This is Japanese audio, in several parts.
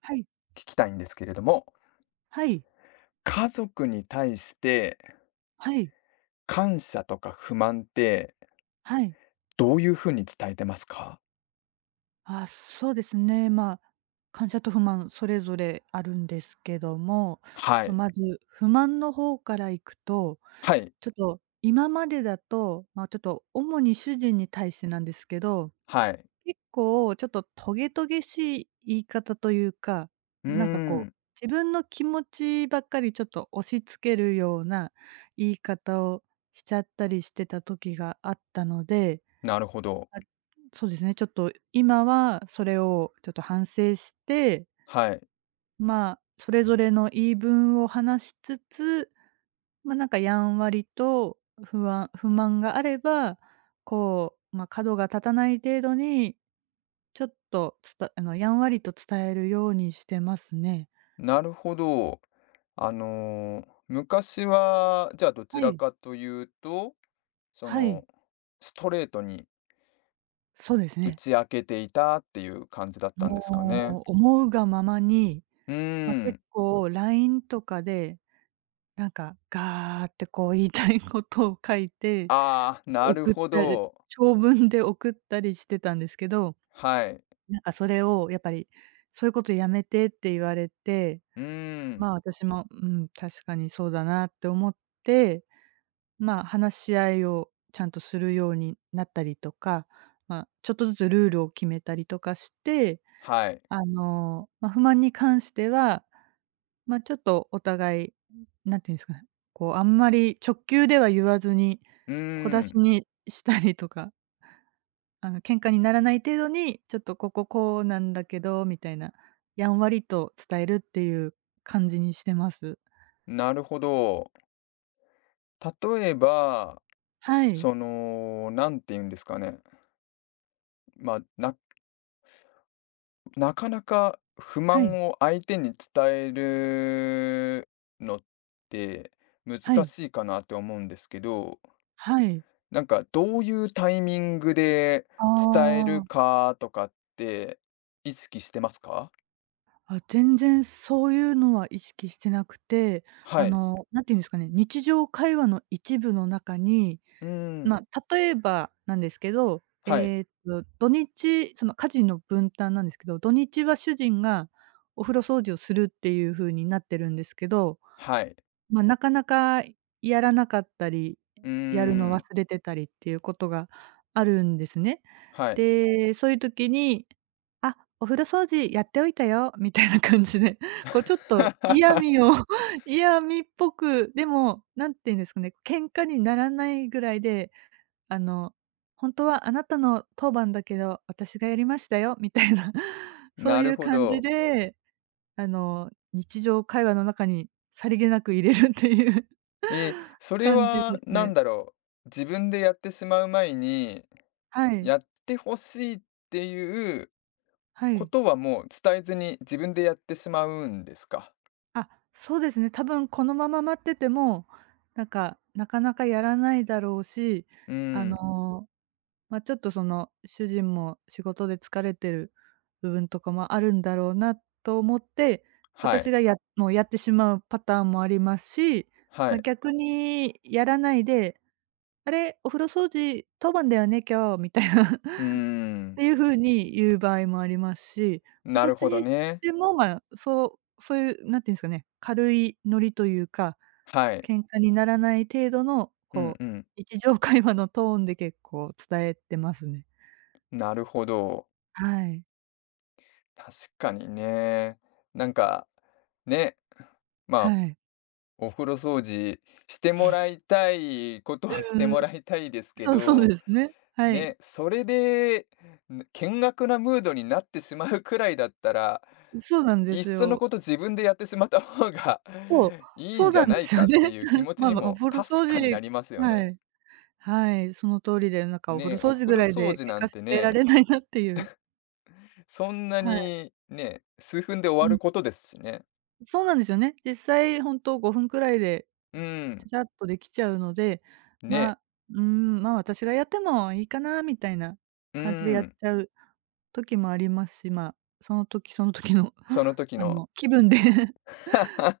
はい、聞きたいんですけれども、はい、家族に対してはい、感謝とか不満ってはい。どういう風に伝えてますか？あ、そうですね、まあ、感謝と不満それぞれあるんですけども、はとい。まず不満の方からいくと、はい。ちょっと、今までだと、まあ、ちょっと主に主人に対してなんですけど、はい。結構ちょっとトゲトゲしい言い方というか、うーなんかこう、ん、自分の気持ちばっかりちょっと押し付けるような言い方をしちゃったりしてた時があったので、なるほど。あ、そうですね、ちょっと今はそれをちょっと反省して、はい。まあ、それぞれの言い分を話しつつ、まあ、なんかやんわりと不安不満があれば、角が立たない程度にちょっとつたあの、やんわりと伝えるようにしてますね。なるほど。あの、昔は、じゃあどちはらい、かというと、そはい、の、ストレートにそうです打ね。ち明けていたっていう感じだったんですかね。もう思うがままに、うーまあ、結ん。構ラインとかで、なんかガーってこう言いたいことを書いてああ、なる送っほたりど。長文で送ったりしてたんですけど、はい。なんかそれをやっぱり「そういうことやめて」って言われて、うーん。まあ、私も、うん、確かにそうだなって思って、まあ、話し合いをちゃんとするようになったりとか、まあ、ちょっとずつルールを決めたりとかして、はい。不満に関しては、ま、ちょっとお互い、何て言うんですかね、こうあんまり直球では言わずに、うー小出しん。にしたりとか、あの、喧嘩にならない程度に、ちょっとこここうなんだけどみたいな、やんわりと伝えるっていう感じにしてます。なるほど。例えば、はい。その、なんて言うんですかね、まあ、なかなか不はい。満を相手に伝えるのって難はい。しいかなと思うんですけど、はい。なんかどういうタイミングであ伝えるあ。かとかって意識してますか？あ、全然そういうのは意識してなくて、はあい。の、何て言うんですかね、日常会話の一部の中に、うーん。ま、例えばなんですけど、はい。えっと、土日、その家事の分担なんですけど、土日は主人がお風呂掃除をするっていう風になってるんですけど、はい。まあ、なかなかやらなかったり、うーやるの忘ん。れてたりっていうことがあるんですね。はい。で、そういう時に、「あ、お風呂掃除やっておいたよ」みたいな感じで、こうちょっと嫌味 を 嫌味っぽく、でも、何て言うんですかね、喧嘩にならないぐらいで、あの、「ほんとはあなたの当番だけど、私がやりましたよ」みたいな、そうないるうほ感じど。で、あの、日常会話の中にさりげなく入れるっていう それ感じではすね。何だろう、自分でやってしまう前に、はい、やってほしいっていうはこい。とはもう伝えずに自分でやってしまうんですか？あ、そうですね、多分このまま待ってても、なんか、なかなかやらないだろうし、うーあん、の、ちょっとその、主人も仕事で疲れてる部分とかもあるんだろうなと思って、はい、私がもうやってしまうパターンもありますし、はまあ、い。逆にやらないで「あれ、お風呂掃除当番だよね、今日」みたいな うー っん、ていう風に言う場合もありますし、まなどっるちほどにしね。ても、まあ、そういう、なんていうんですかね、軽いノリというか、はい。喧嘩にならない程度の、うんこうう、ん、日常会話のトーンで結構伝えてますね。なるほど。はい。確かにね。なんか、ね、まあ、はい。お風呂掃除してもらいたいことはしうてんうん。もらいたいですけそうそうどですね。はい。ね、それで、険悪なムードになってしまうくらいだったら、そうなんでいっすそのよ。こと自分でやってしまった方が そう、いいそんうじなゃんなでいすよかね。っていう気 持ちまあにまあ、おも風呂確掃かにな除、りますよはね。い。はい、その通りで、なんかお風ねえ、呂お掃除風ぐ呂らい掃で除な喧ん嘩てしてらね、れないなっていう。そんなはい。にね、数分で終わうるん。ことですしね。そうなんですよね。実際ほんと5分くらいで、うちん、ゃちゃっとできちゃうので、ね、ま、うーん、ま、私がやってもいいかなみたいなう感じでやっん、ちゃう時もありますし、ま、その時その時の、その 時あの。の、気分で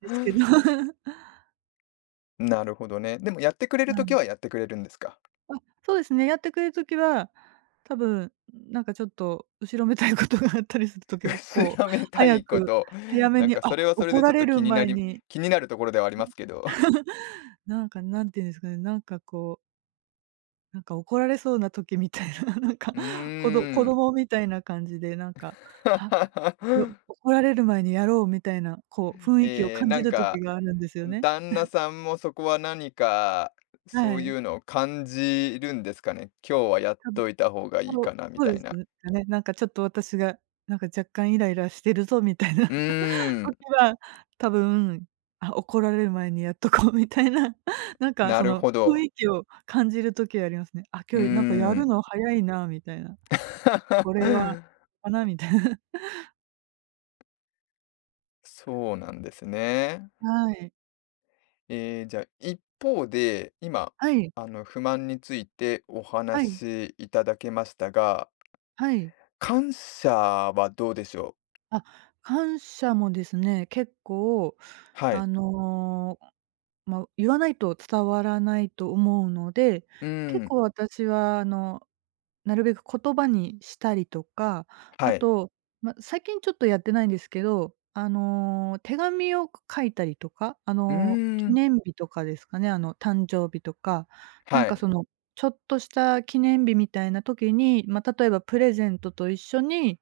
ですけど。なるほどね。でもやってくれはる時い。はやってくれるんですか？あ、そうですね、やってくれるときは、多分、なんかちょっと後ろめたいことがあったりすると、結薄構らめた早いこくと、早めなんに、かそれあ、はそれ怒でちらょっとれる前に、気になるところではありますけど。なんかなんていうんですかね、なんか怒られそうな時みたいな、なんか、うー子ど子ん。供みたいな感じで、なんか、あ、お 怒られる前にやろうみたいな、こう雰囲気を感なじんるか、時があるんですよね。旦那さんもそこは何か、はそういい。うのを感じるんですかね。今日はやっ多分、といた方がいいそうかなみそうたでいすな。かね。なんかちょっと私が、なんか若干イライラしてるぞみたいな。うーん、時は、多分、あ、怒られる前にやっとこうみたいな、なんかなそるのほど。雰囲気を感じる時はありますね。あ、うー今日なんかやるん。の早いなみたいな。これは かなみたいな。そうなんですね。はい。ええ、じゃあ、一方で、今、はい。あの、不満についておは話い。しいただけましたが、はい。感謝はどうでしょう？あ、感謝もですね、結構はい。あの、ま、言わないと伝わらないと思うので、う結ん、構私はあのなるべく言葉にしたりとか、あはい。と、ま、最近ちょっとやってないんですけど、あの、手紙を書いたりとか、あうーの、記ん、念日とかですかね、あの、誕生日とか、なんはかい。その、ちょっとした記念日みたいな時に、ま、例えばプレゼントと一緒に、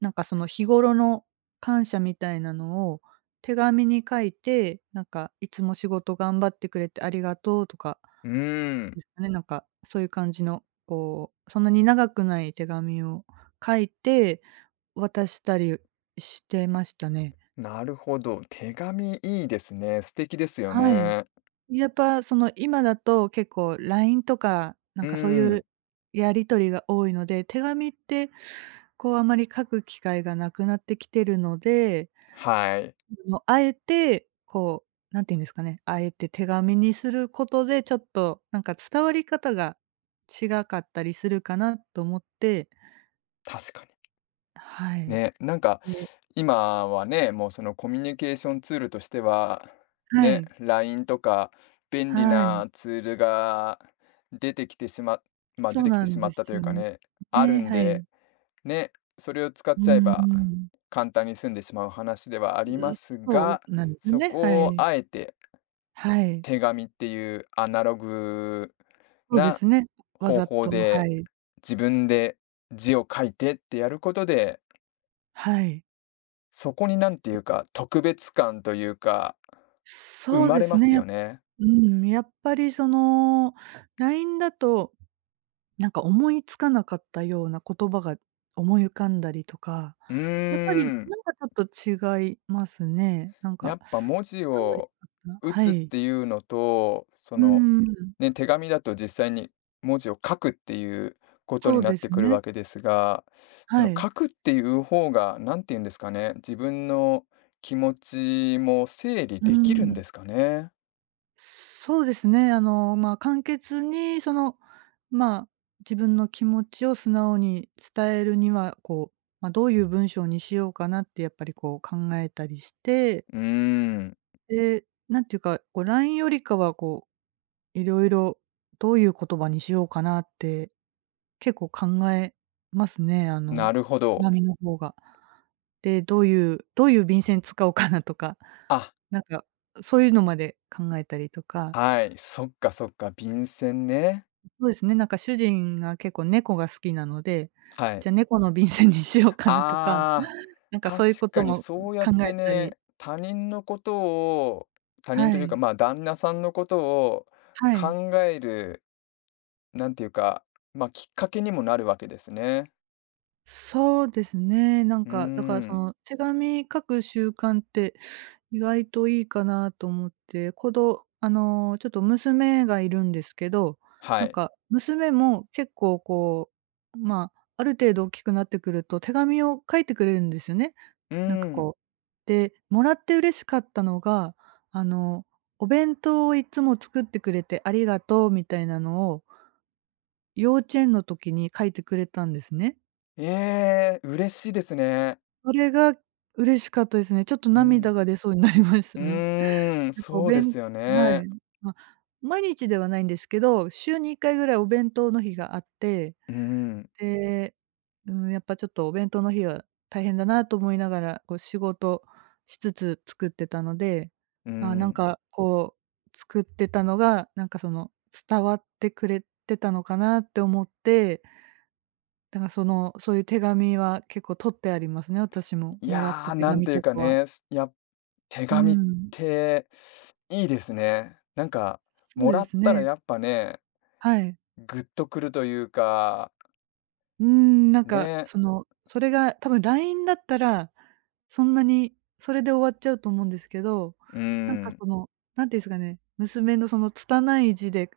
なんかその日頃の感謝みたいなのを手紙に書いて、なんか「いつも仕事頑張ってくれてありがとう」とかうーん、ですかね、なんか、そういう感じの、こう、そんなに長くない手紙を書いて、渡したりしてましたね。なるほど。手紙いいですね。素敵ですよはい。ね。やっぱ、その、今だと結構 LINE とか、なうんかそういん、うやり取りが多いので、手紙って、こう、あまり書く機会がなくなってきてるので、はい。の、あえて、こう、何て言うんですかね、あえて手紙にすることで、ちょっと、なんか伝わり方が違かったりするかなと思って、確かにはね、なんかい。で、今はね、もうそのコミュニケーションツールとしては、はね、い、LINE とか便利はい。なツールが出てきてしま、まあ出そうてきてなしんまでったとすいうよかね。ね、あるね、んはで、い。ね、それを使っうちゃえんばうん。簡単に済んでしまう話ではあう、りますそうが、なんですよそね、はこをい。あえてはい。手紙っていうアナログそうでなすね。わ方ざ法と、はでい。自分で字を書いてってやることではい。そこになんていうそか、特別感というか、生そうまでれすまね、すやよね。うん、やっぱりその、LINE だと、なんか思いつかなかったような言葉が思い浮かんだりとか、うーやっぱりん。なんかちょっと違いますね。なんやかっぱ文字伝わりを方、打はつっい。ていうのと、そうんの、うんうん。ね、手紙だと実際に文字を書くっていうことそにうなっでてすくるね。わけですが、そはのい。書くっていう方が、なんて言うんですかね、自分の気持ちも整理うーできるんでん。すかね？そうですね。あの、まあ、簡潔にその、まあ、自分の気持ちを素直に伝えるには、どういう文章にしようかなってやっぱりこう考えたりして、うーん。で、なんていうか、こう LINE よりかはこういろいろ、どういう言葉にしようかなって、結構考えますね、あの、なるほ手ど。紙の方が。で、どういう便箋使おうかなとか、あ、なんか、そういうのまで考えたりとか、はい、そっか、便箋ね。そうですね、なんか主人が結構猫が好きなので、はい。じゃ猫の便箋にしようかなとか、ああ、なんか確そういうこかとにもそうやっ考てえたり、ね、他人のことを、他人はというか、い、まあ、旦那さんのことをはい。考える、なんていうか、まあ、きっかけにもなるわけですね。そうですね、なんうーか、だからそん、の手紙書く習慣って意外といいかなと思って、こどあの、ちょっと娘がいるんですけど、はなんい。か娘も結構こう、まあ、ある程度大きくなってくると手紙を書いてくれるんですよね。うーなんかん、こう。で、もらって嬉しかったのが、あの、お弁当をいつも作ってくれてありがとうみたいなのを、幼稚園の時に書いてくれたんですね。ええ、嬉しいですね。それが嬉しかったですね。ちょっとう涙ん、が出そうになりましうたね。ーん、やっぱおそうで弁すよはね。い。ま、毎日ではないんですけど、週に1回ぐらいお弁当の日があって、うん、で、うーん、やっぱちょっとお弁当の日は大変だなと思いながら、こう仕事しつつ作ってたので、うああ、なんん。かこう作ってたのが、なんかその伝わってくれてたのかなって思って、だからその、そういう手紙は結構取ってありますね、私も。いもらっやたー、手なん紙ていうとかかは。ね、手うー紙っん。ていいですね。なんか、そうもらでっすたらね。やっぱね、はい。ぐっとくるというか、うーん、なんか、ね、その、それが多分 LINE だったら、そんなにそれで終わっちゃうと思うんですけど、うなんかん、その、何て言うんすかね、娘のその拙い字で、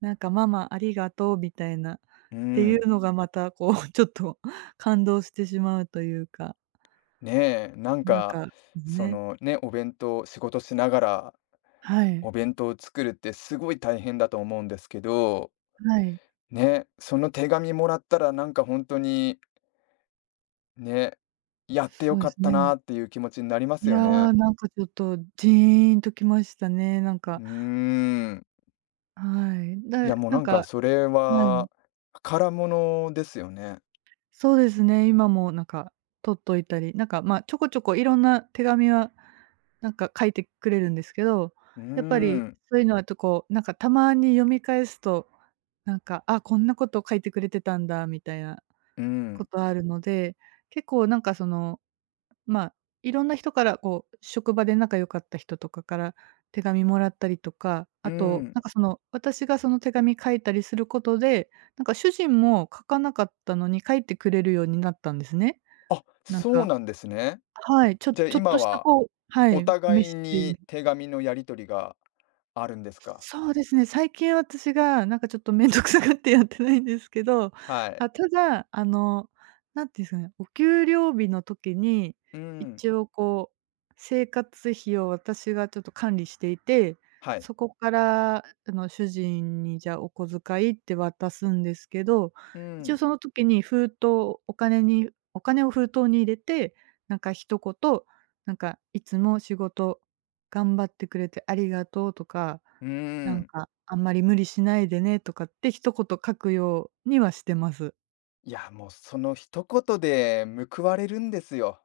なんか「ママありがとう」みたいなっうていうん、のがまたこうちょっと感動してしまうというか、ねえ、なんなんか、かそね、のね、お弁当、仕事しながらはおい、弁当を作るってすごい大変だと思うんですけど、はい、ね、その手紙もらったらなんか本当に、ね、やってよそうかですったね。なっていう気持ちになりまいすよや、ね。なんかちょっとジーンときましたね、なんうーか、ん。はい。いや、で、もうななんんかかそれはい。は宝物ですよね。そうですね、今もなんか取っといたり、なんか、ま、ちょこちょこいろんな手紙は、なんか書いてくれるんですけど、うーやっぱりん。そういうのはとこう、なんかたまに読み返すと、なんか、あ、こんなこと書いてくれてたんだみたいなうん、ことあるので、結構なんかそのまあ、いろんな人からこう、職場で仲良かった人とかから手紙もらったりとか、うあと、ん。なんかその、私がその手紙書いたりすることで、なんか主人も書かなかったのに書いてくれるようになったんですね。あ、なんそうかなんですね。はい、ちょじゃあちょっと今したはこうはおい、メッ互いセージに手紙のやり取りがあるんですか？そうですね、最近私がなんかちょっと面倒くさがってやってないんですけど、はい。あ、ただ、あの、なんていうんですかね、お給料日の時に、うん、一応こう、生活費を私がちょっと管理していて、はい。そこから、あの、主人にじゃあお小遣いって渡すんですけど、う一応ん、その時に封筒お金を封筒に入れて、なんか一言、なんか「いつも仕事頑張ってくれてありがとう」とかうーなんん。か、あんまり無理しないでねとかって一言書くようにはしてます。いや、もうその一言で報われるんですよ。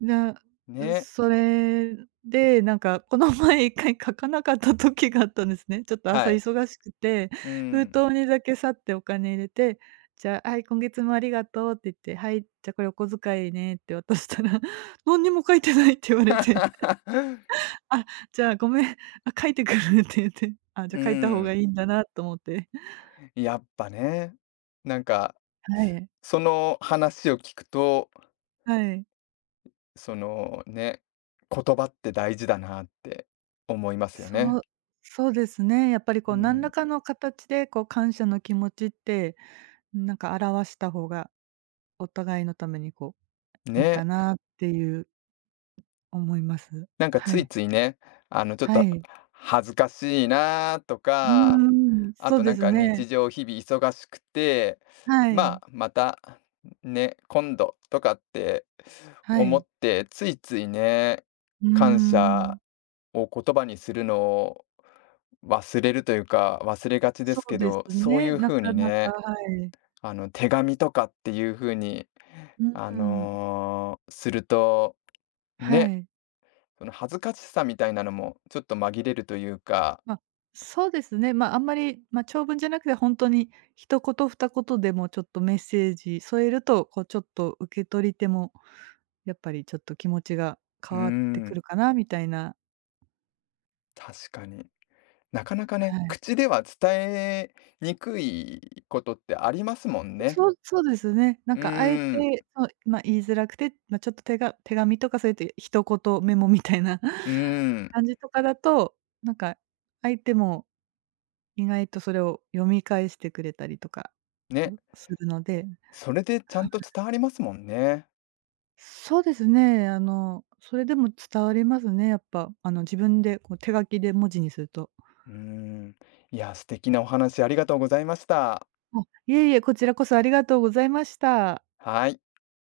で、ね、それで、なんかこの前 一回書かなかった時があったんですね。ちょっとは朝い。忙しくて、う封ん。筒にだけ去ってお金入れて、じゃあ、はい、今月もありがとうって言って、はい、じゃあこれお小遣いねって渡したら、何にも書いてないって言われて、あ、じゃあごめん、あ、書いてくるって言って、あ、じゃうあ書いた方がん、いいんだなと思って。やっぱね、なんか、はい。その話を聞くとはい。そのね、言葉って大事だなって思いますよね。そう、そうですね。やっぱりうこう何らん。かの形でこう感謝の気持ちって、なんか表した方がお互いのためにこういいかね。なっていう思います。なんかはついい。ついね、あのちょっはとい。恥ずかしいなとうか、ーん、あそとうなでんすかね。日常日々忙しくて、はまい。あ、またね、今度とかっては思い。って、ついついね、うー感謝ん。を言葉にするのを忘れるというか、忘れがちでそすうけですど、そういね、うな風かになか、ね、はい。あの、手紙とかっていう風に、うーあん、の、すると、はね、い。その恥ずかしさみたいなのもちょっと紛れるというか、ま、そうですね、ま、あんまり、ま、長文じゃなくてほんとに一言二言でもちょっとメッセージ添えると、こうちょっと受け取り手もやっぱりちょっと気持ちがうー変わってくん、るかなみたいな確かに。なかなかはね、い。口では伝えにくいことってありますもんね。そうそうですね。なうんーかあえん、て、そう、ま、言いづらくて、ま、ちょっと手紙とかそうやって一言メモみたいな うー ん、感じとかだと、なんか相手も意外とそれを読み返してくれたりとかね、するのでそれでちゃんと伝わりますもんね。そうですね。あの、それでも伝わりますね、やっぱ。あの、自分でこう手書きで文字にすると。うーん、いや、素敵なお話ありがとうございました。あ、いえいえ、こちらこそありがとうございました。はい。